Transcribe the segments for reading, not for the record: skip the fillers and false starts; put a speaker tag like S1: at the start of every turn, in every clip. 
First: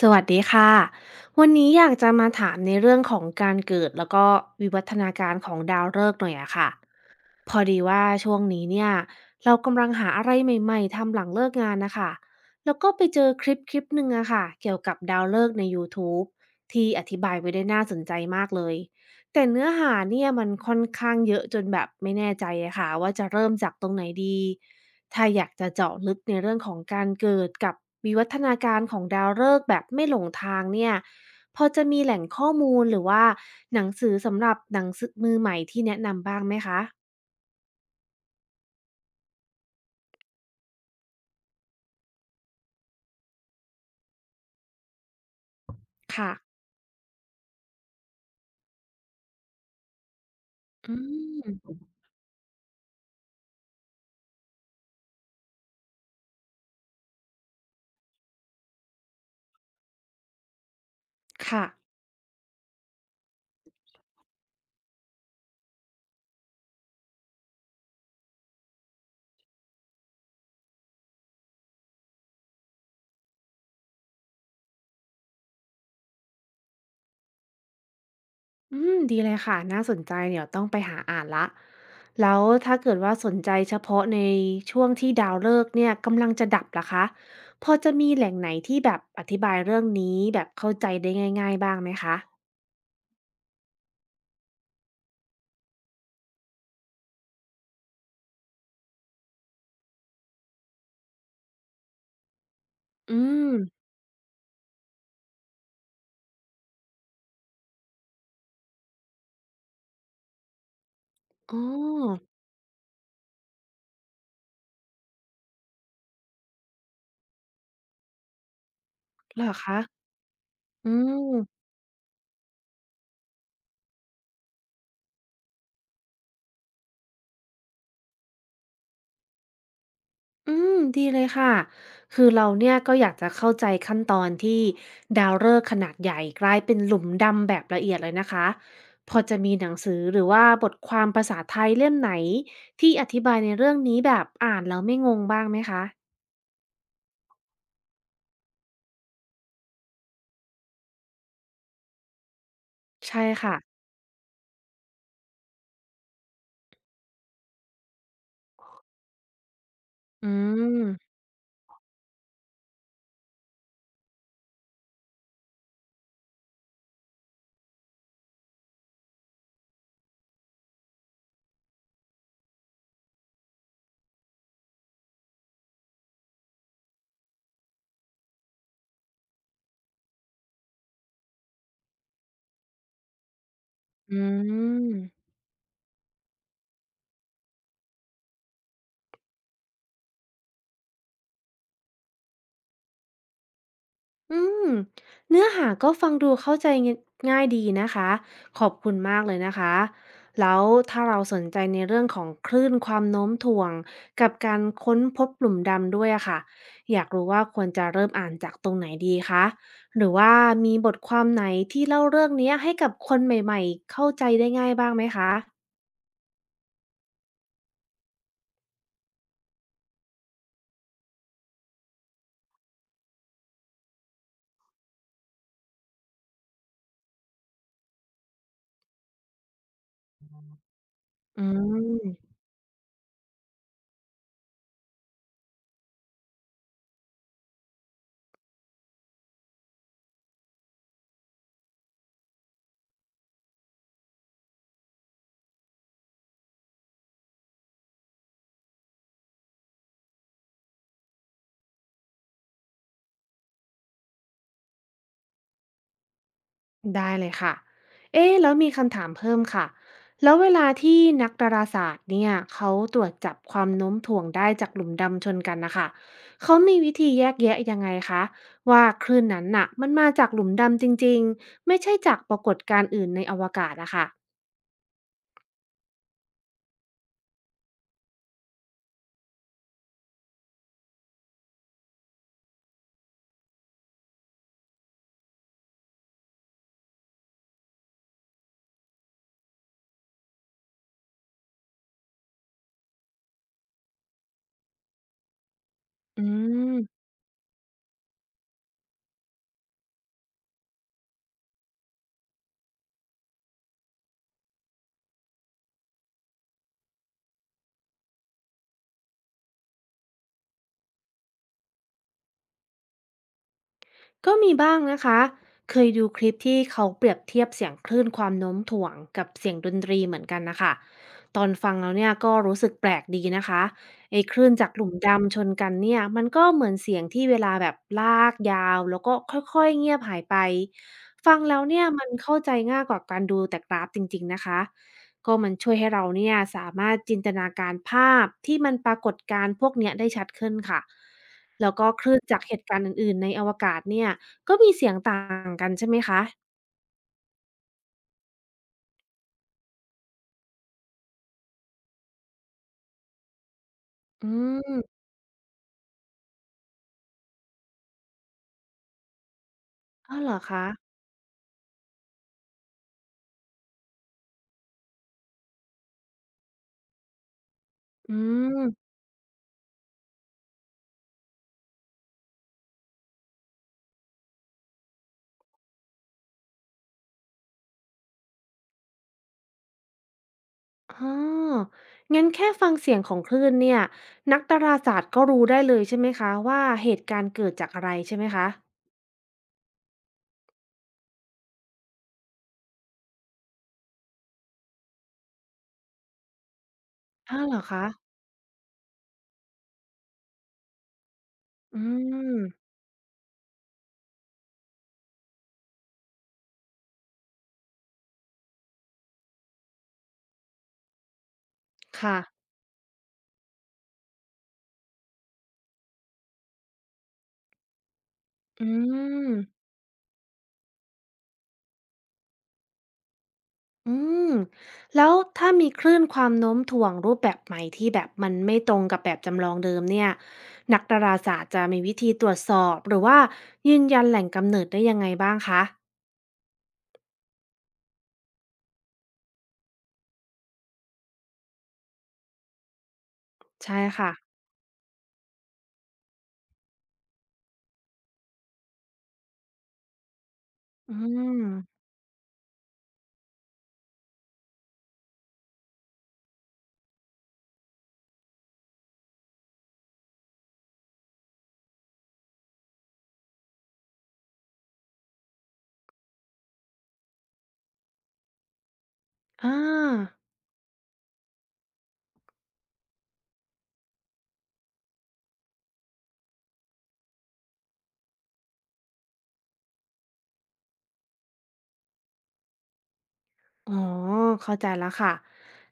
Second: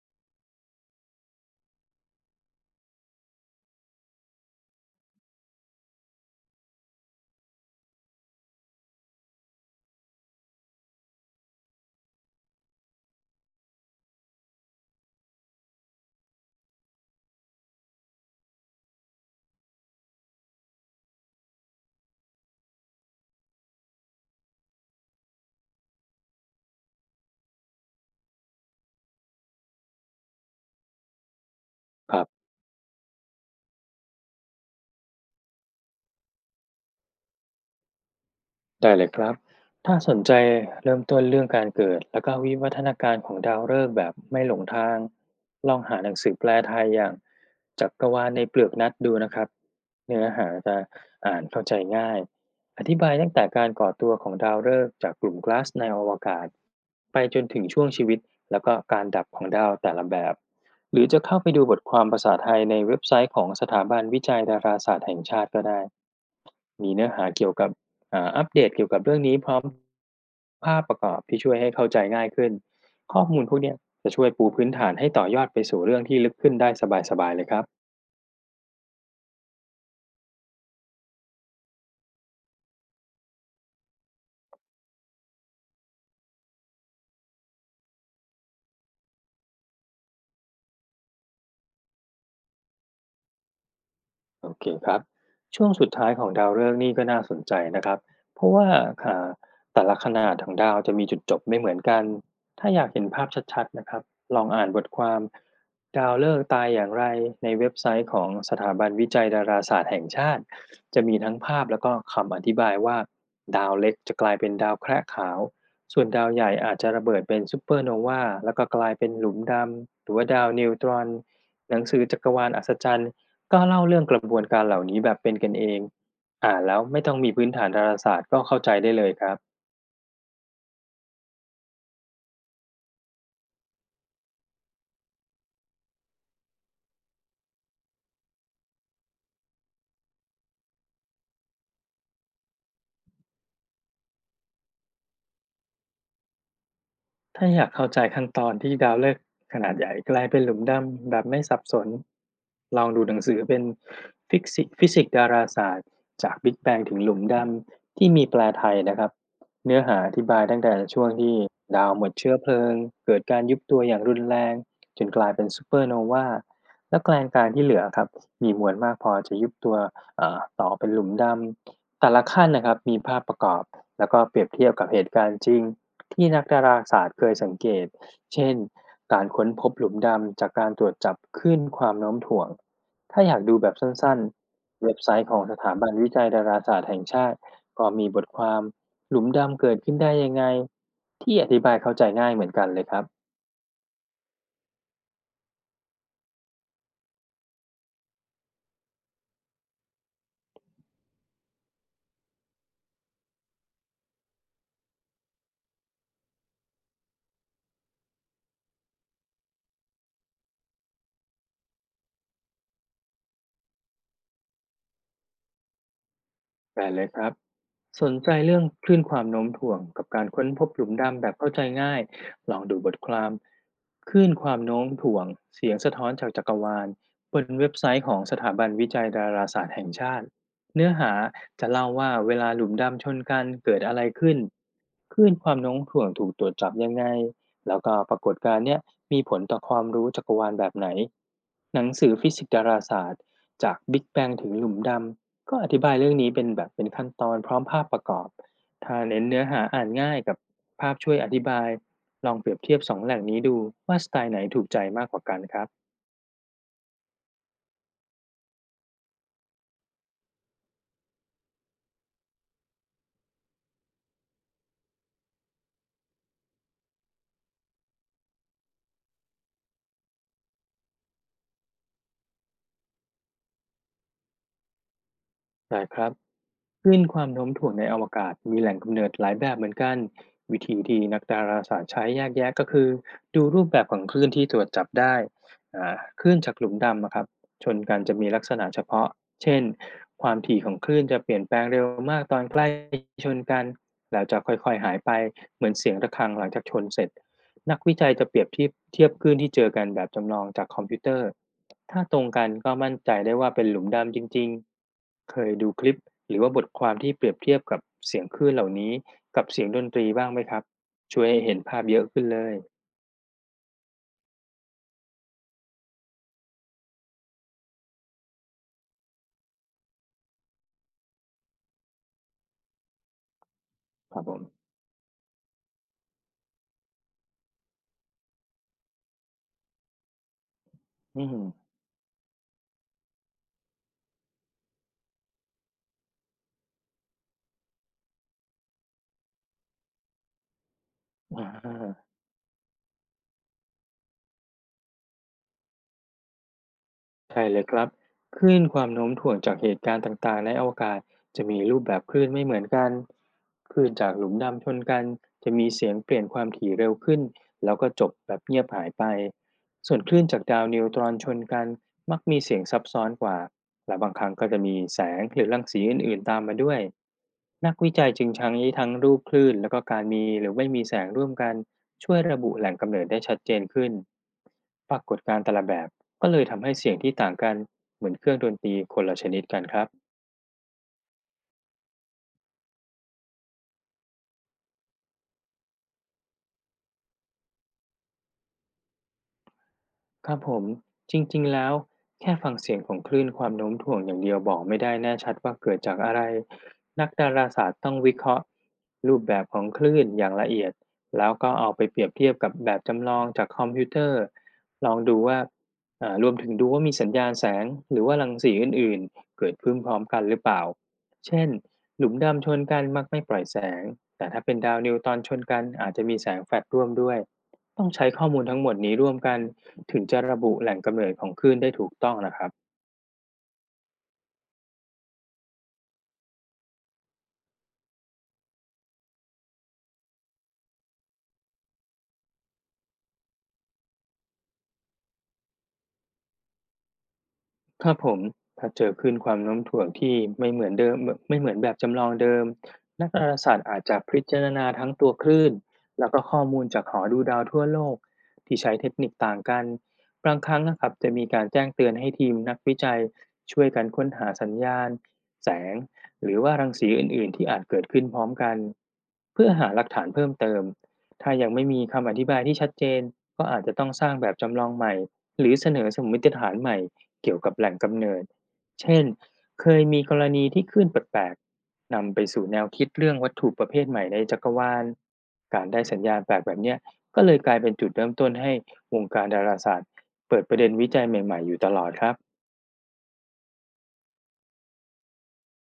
S1: สวัสดีค่ะ วันนี้อยากจะมาถามในเรื่องของการเกิดแล้วก็วิวัฒนาการของดาวฤกษ์หน่อยอะค่ะ พอดีว่าช่วงนี้เนี่ยเรากำลังหาอะไรใหม่ๆทำหลังเลิกงานนะคะ แล้วก็ไปเจอคลิปหนึ่งอะค่ะเกี่ยวกับดาวฤกษ์ใน YouTube ทบที่อธิบายไว้ได้น่าสนใจมากเลย แต่เนื้อหาเนี่ยมันค่อนข้างเยอะจนแบบไม่แน่ใจอะค่ะว่าจะเริ่มจากตรงไหนดี ถ้าอยากจะเจาะลึกในเรื่องของการเกิดกับวิวัฒนาการของดาวฤกษ์แบบไม่หลงทางเนี่ยพอจะมีแห
S2: ค
S1: ล่
S2: รั
S1: ง
S2: บ
S1: ข้อมูลหรือว่าหนังสือมือใหม่ที่แนะนำบ้างไหมคะ
S2: ได้เลยครับถ้าสนใจเริ่มต้นเรื่องการเกิดแล้วก็วิวัฒนาการของดาวฤกษ์แบบไม่หลงทางลองหาหนังสื
S1: ค่ะ
S2: อแปลไทยอย่างจักรวาลในเปลือกนัดดูนะครับเนื้อหาจะ
S1: อื
S2: อ่านเข้าใจ
S1: ม
S2: ง่ายอธิบายตั้งแต่การก่อตัวของดาวฤกษ์จากกลุ่มก๊าซในอวกาศไปจนถึงช่วงชีวิตแล้วก็การดับของดาวแต่ละแบบหรือจะเข้าไปดู
S1: ค่ะ
S2: บทความภาษาไทยในเว็บไซต์ของสถาบันวิจัยดาราศาสตร์แห่งชาติก็ได้มีเนื้อหาเกี่ยวกับ อัปเดตเกี่ยวกับเรื่องนี้พร้อมภาพประกอบที่ช่วยให้เข้าใจง่ายขึ้นข้อมูลพวกเนี้ยจะช่วยปูพื้นฐานให้ต่อยอดไปสู่เรื่องที่ลึกขึ้นได้สบายๆเลยครับ
S1: อืม ดีเลยค่ะน่าสนใจเดี๋ยวต้องไปหาอ่านแล้วแล้วถ้าเกิดว่าสนใจเฉพาะในช่วงที่ดาวฤกษ์เนี่ยกำลังจะดับล่ะคะพอจะมีแหล่งไหนที่แบบอธิบายเรื่องนี้แบบเข้าใจได้ง่ายๆบ้างไหมคะ
S2: โอเคครับช่วงสุดท้ายของดาวฤกษ์นี่ก็น่าสนใจนะครับเพราะว่าอ่าแต่ละขนาดของดาวจะมีจุดจบไม่เหมือนกันถ้าอยากเห็น
S1: อื
S2: ภาพ
S1: ม
S2: ชัดๆนะครับลองอ่านบทความดาวฤกษ์ตายอย่างไรในเว็บไซต์ของสถาบันวิจัยดาราศาสตร์แห่งชาติจะมีทั้ง
S1: อ๋อ
S2: ภาพแล้วก็คำอธิบายว่าดาวเล็กจะกลายเป็นดาวแคระขาวส่วนดาวใหญ่อาจจะระเบิดเป็นซูเปอร์โนวาแล้วก็กลายเป็นหลุม
S1: เหรอ
S2: ด
S1: คะ
S2: ำหรือว่าดาวนิวต
S1: อื
S2: รอน
S1: ม
S2: หนังสือจักรวาลอัศจรรย์ ก็เล่าเรื่องกระบวนการเหล่านี้แบบเป็นกันเอง อ่านแล้วไม่ต้องมีพื้นฐานดาราศาสตร์ก็เข้าใจได้เลยครับ
S1: อืมดีเลยค่ะคือเราเนี่ยก็อยากจะเข้าใจขั้นตอนที่ดาวฤกษ์ขนาดใหญ่กลายเป็นหลุมดำแบบละเอียดเลยนะคะพอจะมีหนังสือหรือว่าบทความภาษาไทยเล่มไหนที่อธิบายในเรื่องนี้แบบอ่านแล้วไม่งงบ้างไหมคะ
S2: ถ้าอยากเข้าใจขั้นตอนที่ดาวฤกษ์ขนาดใหญ่กลายเป็นหลุมดำแบบไม่สับสน ลองดูหนั
S1: ใช่
S2: งสือ
S1: ค่ะ
S2: เป็นฟิสิกดาราศาสตร์จากบิ๊กแบงถึงหลุมดำที่มีแปลไทยนะครับเนื้อหาอธิ
S1: อื
S2: บายตั้งแต่
S1: ม
S2: ช่วงที่ดาวหมดเชื้อเพลิงเกิดการยุบตัวอย่างรุนแรงจนกลายเป็นซูเปอร์โนวาและแกลนกลางที่เหลือครับมีมวลมากพอจะยุบตัวต่อเป็นหลุมดำแต่ละขั้นนะครับมีภาพประกอบแล้วก็เปรียบเทียบกับเหตุการณ์จริง ที่นักดาราศาสตร์เคยสังเกต เช่น การค้นพบหลุมดำจากการตรวจจับคลื่นความโน้มถ่วง ถ้าอยากดูแบบสั้น
S1: อื
S2: ๆ เว็บไซ
S1: ม
S2: ต์ของสถาบันวิจัยดาราศาสตร์แห่งชาติก็มีบทความหลุมดำเกิดขึ้นได้ยังไงที่อธิบายเข้าใจง่ายเหมือนกันเลยครับ
S1: อืมเนื้อหาก็ฟังดูเข้าใจง่ายดีนะคะขอบคุณมากเลยนะคะแล้วถ้าเราสนใจในเรื่องของคลื่นความโน้มถ่วงกับการค้นพบหลุมดำด้วยอะค่ะอยากรู้ว่าควรจะเริ่มอ่านจากตรงไหนดีคะหรือว่ามีบทความไหนที่เล่าเรื่องเนี้ยให้กับคนใหม่ๆเข้าใจได้ง่ายบ้างไหมคะ
S2: ได้เลยครับสนใจเรื่องคลื่นความโน้มถ่วงกับการค้นพบหลุมดำแบบเข้าใจง่ายลองดูบทความคลื่นความโน้มถ่วงเสียงสะท้อนจากจักรวาลบนเว็บไซต์ของสถาบันวิจัยดาราศาสตร์แห่งชาติเนื้อหา
S1: อื
S2: จะเล่าว่าเว
S1: ม
S2: ลาหลุมดำชนกันเกิดอะไรขึ้นคลื่นความโน้มถ่วงถูกตรวจจับยังไงแล้วก็ปรากฏการณ์เนี้ยมีผลต่อความรู้จักรวาลแบบไหนหนังสือฟิสิกส์ดาราศาสตร์จากบิ๊กแบงถึงหลุมดำ ก็อธิบายเรื่องนี้เป็นแบบเป็นขั้นตอนพร้อมภาพประกอบถ้าเน้นเนื้อหาอ่านง่ายกับภาพช่วยอธิบายลองเปรียบเทียบสองแหล่งนี้ดูว่าสไตล์ไหนถูกใจมากกว่ากันครับ
S1: ได้เลยค่ะ เอ๊ะแล้วมีคำถามเพิ่มค่ะ แล้วเวลาที่นักดาราศาสตร์เนี่ยเขาตรวจจับความโน้มถ่วงได้จากหลุมดำชนกันนะคะ เขามีวิธีแยกแยะยังไงคะว่าคลื่นนั้นน่ะมันมาจากหลุมดำจริงๆไม่ใช่จากปรากฏการณ์อื่นในอวกาศอะค่ะ
S2: ได้ครับคลื่นความโน้มถ่วงในอวกาศมีแหล่งกำเนิดหลายแบบเหมือนกันวิธีที่นักดาราศาสตร์ใช้แยกแยะก็คือดูรูปแบบของคลื่นที่ตรวจจับได้คลื่นจากหลุมดำอะครับชนกันจะมีลักษณะเฉพาะเช่นความถี่ของคลื่นจะเปลี่ยนแปลงเร็วมากตอนใกล้ชนกันแล้วจะค่อยๆหายไปเหมือนเสียงระ
S1: อื
S2: ฆังหลังจากช
S1: ม
S2: นเสร็จ นักวิจัยจะเปรียบเทียบคลื่นที่เจอกันแบบจำลองจากคอมพิวเตอร์ ถ้าตรงกันก็มั่นใจได้ว่าเป็นหลุมดำจริงๆเคยดูคลิปหรือว่าบทความที่เปรียบเทียบกับเสียงคลื่นเหล่านี้กับเสียงดนตรีบ้างไหมครับ ช่วยให้เห็นภาพเยอะขึ้นเลย
S1: ก็มีบ้างนะคะเคยดูคลิปที่เขาเปรียบเทียบเสียงคลื่นความโน้มถ่วงกับเสียงดนตรีเหมือนกันนะคะตอนฟังแล้วเนี่ยก็รู้สึกแปลกดีนะคะ
S2: ครั
S1: ไอ้
S2: บผ
S1: ค
S2: ม
S1: ลื่นจากหลุมดำชนกันเนี่ยมันก็เหมือนเสียงที่เวลาแบบลากยาวแล้วก็ค่อยๆเงียบหายไป
S2: อืม
S1: ฟังแล้วเนี่ยมันเข้าใจง่ายกว่าการดูแต่กราฟจริงๆนะคะก็มันช่วยให้เราเนี่ยสามารถจินตนาการภาพที่มันปรากฏการณ์พวกเนี้ยได้ชัดขึ้นค่ะ
S2: อ
S1: แล้วก็ค
S2: า
S1: ลื่นจากเหตุการณ์อื่นๆในอวกาศเนี่ยก็มีเสียงต่างกันใช่ไหมคะ
S2: ใช่เลยครับคลื่นความโน้มถ่วงจากเหตุการณ์ต่างๆในอวกาศจะมีรูปแบบคลื่นไม่เหมือนกันคลื่นจากห
S1: อื
S2: ลุมดำชน
S1: ม
S2: กันจะมีเสียงเปลี่ยนความถี่เร็วขึ้นแล้วก็จบแบบเงียบหายไปส่วนค
S1: อ้า
S2: ลื่
S1: ว
S2: น
S1: เหร
S2: จา
S1: อ
S2: กดาว
S1: คะ
S2: นิวตรอนชนกันมักมีเสียงซับซ้อนกว่าและบางครั้งก็จะมีแสงหรือรังสีอื่นๆตามมาด้วยนักวิจัย
S1: อื
S2: จึงใช้ทั้ง
S1: ม
S2: รูปคลื่นแล้วก็การมีหรือไม่มีแสงร่วมกันช่วยระบุแหล่งกำเนิดได้ชัดเจนขึ้นปรากฏการณ์แต่ละแบบ ก็เลยทำให้เสียงที่ต่างกันเหมือนเครื่องดนตรีคนละชนิดกันครับ
S1: อ๋องั้นแค่ฟังเสียงของคลื่นเนี่ยนักดาราศาสตร์ก็รู้ได้เลยใช่ไหมคะว่าเหตุการณ์เกิดจากอะไรใช่ไหมคะ
S2: ครับผมจริงๆแล้วแค่ฟังเสียงของคลื่นความโน้มถ่วงอย่างเดียวบอกไม่ได้แน่ชัดว่าเกิดจากอะไรนักดา
S1: อ้าว
S2: รา
S1: เหรอ
S2: ศาสตร์
S1: คะ
S2: ต้องวิเคราะห์รูปแบบของคลื่นอย่างละเอียดแล้วก็เอา
S1: อื
S2: ไปเปรียบเทียบ
S1: ม
S2: กับแบบจำลองจากคอมพิวเตอร์ลองดูว่ารวมถึงดูว่ามีสัญญาณแสงหรือว่ารังสีอื่นๆเกิดขึ้นพร้อมกันหรือเปล่าเช่นหลุม
S1: ค่ะ
S2: ดำชนกันมักไม่ปล่อยแสงแต่ถ้าเป็นดาวนิวตอนชนกันอาจจะมีแสงแฟลชร่วมด้วยต้องใช้ข้อมูลทั้งหม
S1: อื
S2: ดนี้ร่วม
S1: ม
S2: กัน ถึงจะระบุแหล่งกำเนิดของคลื่นได้ถูกต้องนะครับ
S1: อืมแล้วถ้ามีคลื่นความโน้มถ่วงรูปแบบใหม่ที่แบบมันไม่ตรงกับแบบจำลองเดิมเนี่ยนักดาราศาสตร์จะมีวิธีตรวจสอบหรือว่ายืนยันแหล่งกำเนิดได้ยังไงบ้างคะ
S2: ครับผมถ้าเจอคลื่นความโน้มถ่วงที่ไม่เหมือนเดิมไม่เหมือนแบบจำลองเดิมนักดาราศาสตร์
S1: ใช่
S2: อาจจะ
S1: ค่ะ
S2: พิจารณาทั้งตัวคลื่นแล้วก็ข้อมูลจากหอดูดาวทั่วโลกที่ใช้เทคนิคต่างกันบางครั้งนะครับ
S1: อื
S2: จะมีการแจ้ง
S1: ม
S2: เตือนให้ทีมนักวิจัยช่วยกันค้นหาสัญญาณแสงหรือว่ารังสีอื่นๆที่อาจเกิดขึ้นพร้อมกันเพื่อหาหลักฐานเพิ่มเติมถ้ายังไม่มีคำอธิบายที่ชัดเจนก็อาจจะต้องสร้างแบบจำลองใหม่หรือเสนอสมมติฐานใหม่ เกี่ยวกับแหล่งกำเนิดเช่น
S1: อา
S2: เคยมีกรณีที่คลื่นแปลกๆนำไปสู่แนวคิดเรื่องวัตถุประเภทใหม่ในจักรวาลการได้สัญญาณแปลกแบบเนี้ยก็เลยกลายเป็นจุดเริ่มต้นให้วงการดาราศาสตร์เปิดประเด็นวิจัยใหม่ๆอยู่ตลอดครับ
S1: อ๋อเข้าใจแล้วค่ะ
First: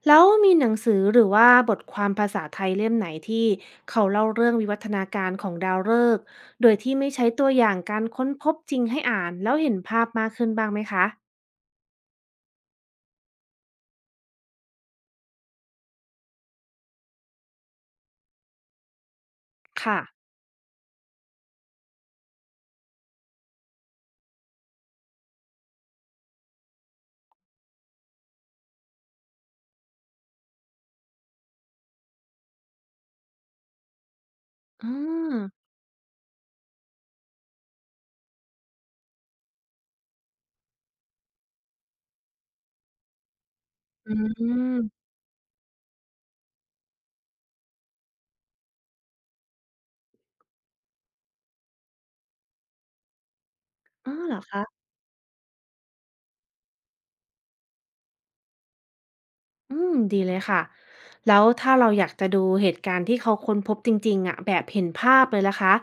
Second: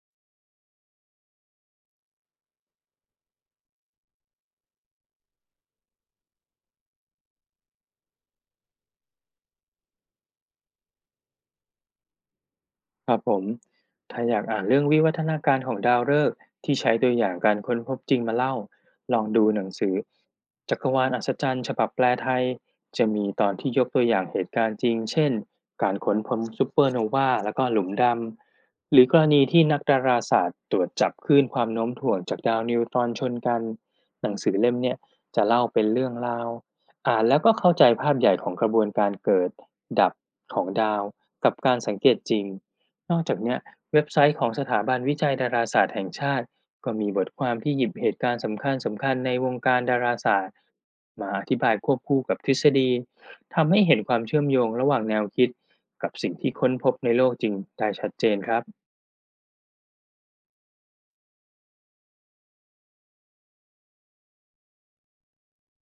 S1: แล้วมีหนังสือหรือว่าบทความภาษาไทยเล่มไหนที่เขาเล่าเรื่องวิวัฒนาการของดาวฤกษ์โดยที่ไม่ใช้ตัวอย่างการค้นพบจริงให้อ่านแล้วเห็นภาพมากขึ้นบ้างไหมคะ
S2: ครับผมถ้าอยากอ่านเรื่องวิวัฒนาการของดาวฤกษ์ที่ใช้ตัวอย่างการค้นพบจริงมาเล่าลองดูหนังสือ
S1: ค่ะ
S2: จักรวาลอัศจรรย์ฉบับแปลไทยจะมีตอนที่ยกตัวอย่างเหตุการณ์จริงเช่นการค้นพบซูเปอร์โนวาแล้วก็หลุมดำหรือกรณีที่นักดาราศาสตร์ตรวจจับคลื่นความโน้มถ่วงจากดาวนิวตรอนชนกันหนังสือเล่ม
S1: อื
S2: เนี่ย
S1: ม
S2: จะเล่าเป็นเรื่องราวอ่านแล้วก็เข้าใจภาพใหญ่ของกระบวนการเกิดดับของดาวกับการสังเกตจริง นอกจากเนี้ยเว็บ
S1: อื
S2: ไซต์ของสถาบัน
S1: ม
S2: วิจัยดาราศาสตร์แห่งชาติก็มีบทความที่หยิบเหตุการณ์สำคัญสำคัญในวงการดาราศาสตร์มาอธิบายควบคู่กับทฤษฎีทำให้เห็นค
S1: อ๋อ
S2: วาม
S1: เหร
S2: เชื่
S1: อ
S2: อมโย
S1: คะ
S2: งระหว่างแนวคิดกับสิ่งที่ค้นพบในโลกจริงได้ชัดเจนครับ
S1: อืมดีเลยค่ะ แล้วถ้าเราอยากจะดูเหตุการณ์ที่เขาค้นพบจริงๆอะแบบเห็นภาพเลยล่ะคะ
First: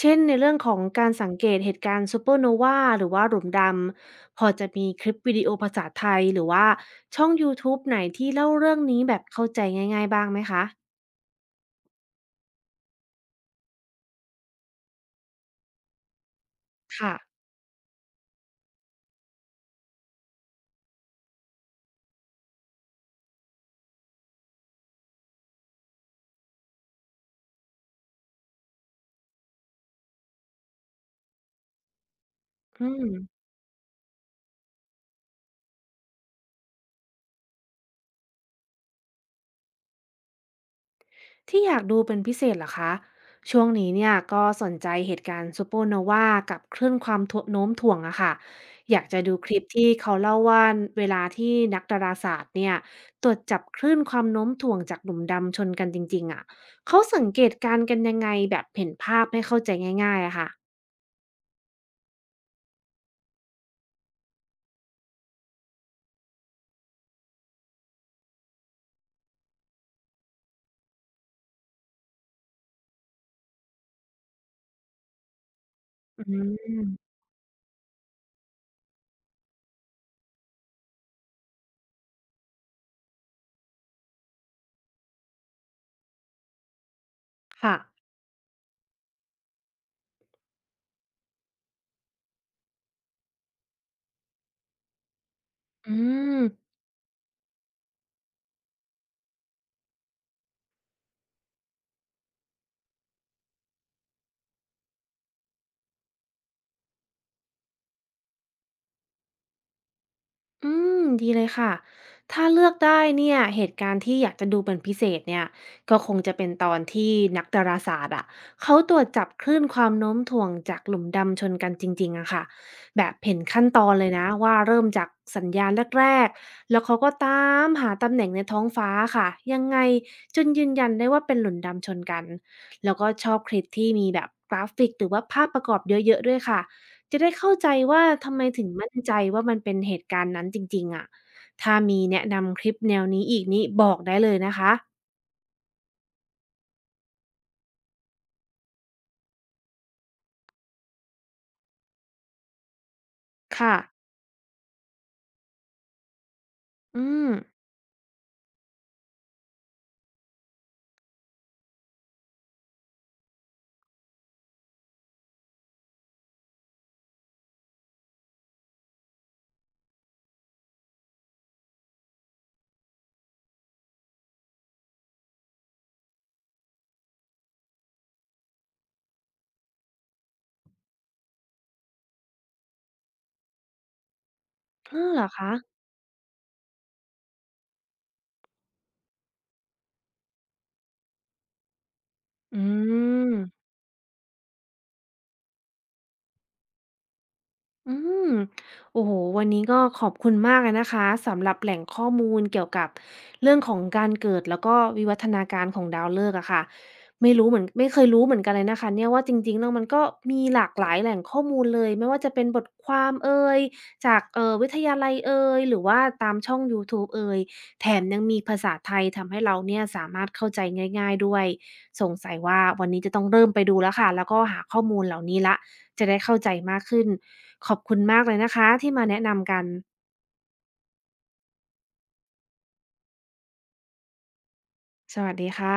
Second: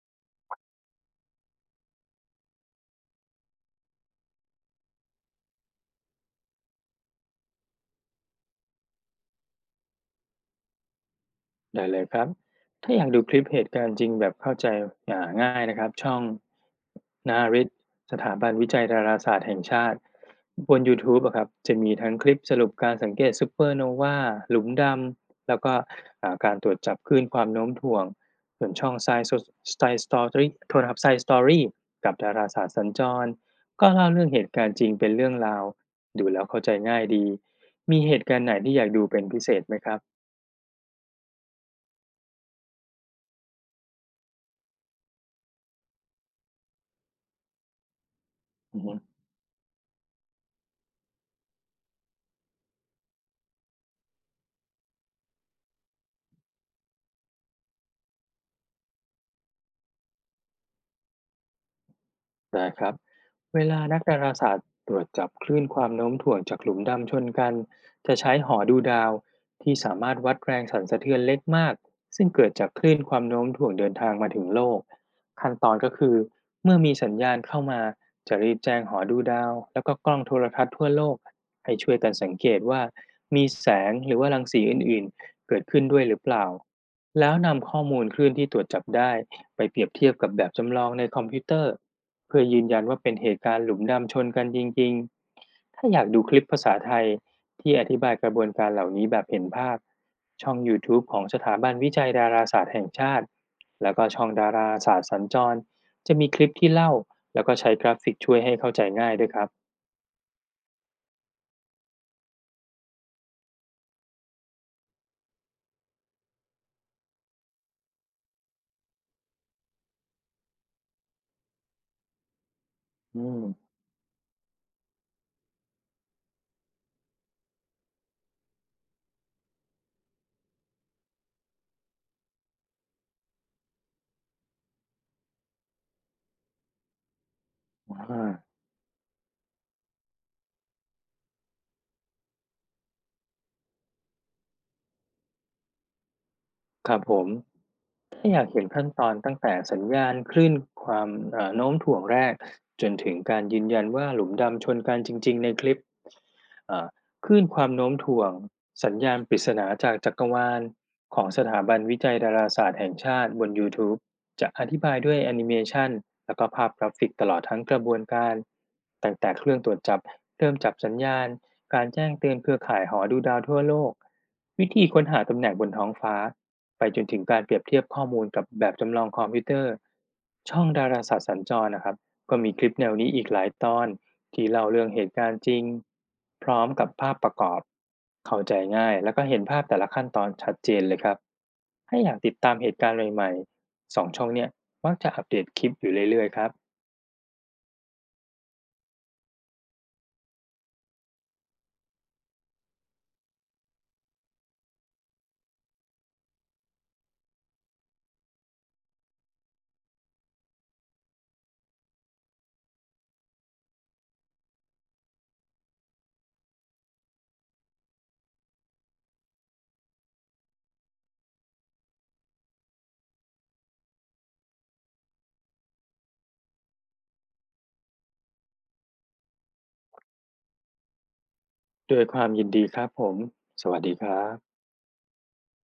S1: เช่นในเรื่องของการสังเกตเหตุการณ์ซูเปอร์โนวาหรือว่าหลุมดำ พอจะมีคลิปวิดีโอภาษาไทยหรือว่าช่องยูทูบไหนที่เล่าเรื่องนี้แบบเข้าใจง่ายๆบ้างไหมคะ
S2: ได้เลยครับ ถ้าอยากดูคลิปเหตุการณ์จริงแบบเข้าใจง่ายนะครับช่อง
S1: ค่ะ
S2: นาริศสถาบันวิจัยดาราศาสตร์แห่งชาติบนยูทูบอะครับจะมีทั้งคลิปสรุปการสังเกตซูเปอร์โนวาหลุมดำแล้วก็การตรวจจับคลื่นความโน้มถ่วงส่วนช่อง Science Story โทษนะครับ Science Story กับดาราศาสตร์สั
S1: อื
S2: ญจร
S1: ม
S2: ก็เล่าเรื่องเหตุการณ์จริงเป็นเรื่องราวดูแล้วเข้าใจง่ายดีมีเหตุการณ์ไหนที่อยากดูเป็นพิเศษไหมครับ
S1: ที่อยากดูเป็นพิเศษเหรอคะช่วงนี้เนี่ยก็สนใจเหตุการณ์ซูเปอร์โนวากับคลื่นความถ่วงโน้มถ่วงอะค่ะ
S2: อือฮึ
S1: อยากจะดูคลิปที่เขาเล่าว่าเวลาที่นักดาราศาสตร์เนี่ยตรวจจับคลื่นความโน้มถ่วงจากหลุมดำชนกันจริงๆอะเขาสังเกตการณ์กันยังไงแบบเห็นภาพให้เข้าใจง่ายๆอะค่ะ
S2: ได้ครับเวลานักดาราศาสตร์ตรวจจับคลื่นความโน้มถ่วงจากหลุมดำชนกัน จะใช้หอดูดาวที่สามารถวัดแรงสั่นสะเทือนเล็กมาก ซึ่งเกิดจากคลื่นความโน้มถ่วงเดินทางมาถึงโลกขั้นตอนก็คือ
S1: อื
S2: เมื่อมีสัญ
S1: ม
S2: ญาณเข้ามา จะรีบแจ้งหอดูดาวแล้วก็กล้องโทรทัศน์ทั่วโลกให้ช่วยกันสังเกตว่ามีแสงหรือว่ารังสีอื่นๆเกิดขึ้นด้วยหรือเปล่าแล้วนำ
S1: ค่ะ
S2: ข้อมูลคลื่นที่ตรวจจับได้ไปเปรียบเทียบกับแบบจำลองในคอมพิวเตอร์ เพื่อยืนยันว่าเป็นเหตุการณ์หลุมดำชนกันจริงๆ ถ้า
S1: อื
S2: อยากดูคลิป
S1: ม
S2: ภาษาไทยที่อธิบายกระบวนการเหล่านี้แบบเห็นภาพ ช่อง YouTube ของสถาบันวิจัยดาราศาสตร์แห่งชาติ แล้วก็ช่องดาราศาสตร์สัญจรจะมีคลิปที่เล่าแล้วก็ใช้กราฟิกช่วยให้เข้าใจง่ายด้วยครับ
S1: อืมดีเลยค่ะ ถ้าเลือกได้เนี่ยเหตุการณ์ที่อยากจะดูเป็นพิเศษเนี่ยก็คงจะเป็นตอนที่นักดาราศาสตร์อ่ะเขาตรวจจับคลื่นความโน้มถ่วงจากหลุมดำชนกันจริงๆอะค่ะแบบ
S2: อื
S1: เห็น
S2: ม
S1: ขั้นตอนเลยนะว่าเริ่มจากสัญญาณแรกๆแล้วเขาก็ตามหาตำแหน่งในท้องฟ้าค่ะยังไงจนยืนยันได้ว่าเป็นหลุมดำชนกันแล้วก็ชอบคลิปที่มีแบบกราฟิกหรือว่าภาพประกอบเยอะๆด้วยค่ะ จะได้เข้าใจ
S2: อ
S1: ว่าทำไม
S2: า
S1: ถึงมั่นใจว่ามันเป็นเหตุการณ์นั้นจริงๆอะถ้ามีแนะนำคลิปแนวนี้อีกนี่บอกได้เลยนะคะ
S2: ครับผม ถ้าอยากเห็นขั้นตอนตั้งแต่สัญญาณคลื่นความโน้มถ่วงแรกจนถึงการยืน
S1: ค่ะ
S2: ยันว่าหลุมดำชนกันจริงๆในคลิปเอ่อ
S1: อื
S2: ค
S1: ม
S2: ลื่นความโน้มถ่วงสัญญาณปริศนาจากจักรวาลของสถาบันวิจัยดาราศาสตร์แห่งชาติบนยูทูบจะอธิบายด้วยแอนิเมชันแล้วก็ภาพกราฟิกตลอดทั้งกระบวนการตั้งแต่เครื่องตรวจจับ เริ่มจับสัญญาณ การแจ้งเตือนเครือข่ายหอดูดาวทั่วโลก วิธีค้นหาตำแหน่งบนท้องฟ้า ไปจนถึงการเปรียบเทียบข้อมูลกับแบบจำลองคอมพิวเตอร์ ช่องดาราศาสตร์สัญจรนะครับก็มีคลิปแนวนี้อีกหลายตอนที่เล่าเรื่องเห
S1: อ้อ
S2: ตุ
S1: เหร
S2: กา
S1: อ
S2: รณ์จ
S1: คะ
S2: ริง พร้อมกับภาพประกอบเข้าใจง่ายแล้วก็เห็นภาพแต่ละขั้นตอนชัดเจนเลยครับถ้าอยากติดตาม
S1: อื
S2: เหตุการณ์ใหม่
S1: ม
S2: ๆสองช่องเนี่ยมักจะอัปเดตคลิปอยู่เรื่อยๆครับ
S1: อืมโอ้โหวันนี้ก็ขอบคุณมากเลยนะคะสำหรับแหล่งข้อมูลเกี่ยวกับเรื่องของการเกิดแล้วก็วิวัฒนาการของดาวฤกษ์อะค่ะไม่รู้เหมือนไม่เคยรู้เหมือนกันเลยนะคะเนี่ยว่าจริงๆแล้วมันก็มีหลากหลายแหล่งข้อมูลเลยไม่ว่าจะเป็นบทความเอยจากวิทยาลัยเอยหรือว่าตามช่องยูทูบเอยแถมยังมีภาษาไทยทำให้เราเนี่ยสามารถเข้าใจง่ายๆด้วยสงสัยว่าวันนี้จะต้องเริ่มไปดูแล้วค่ะแล้วก็หาข้อมูลเหล่านี้ละ จะได้เข้าใจมากขึ้นขอบคุณมากเลยนะคะที่มาแนะนำกัน
S2: ด้วยความยินดีครับผมสวัสดีครับ
S1: สวัสดีค่ะ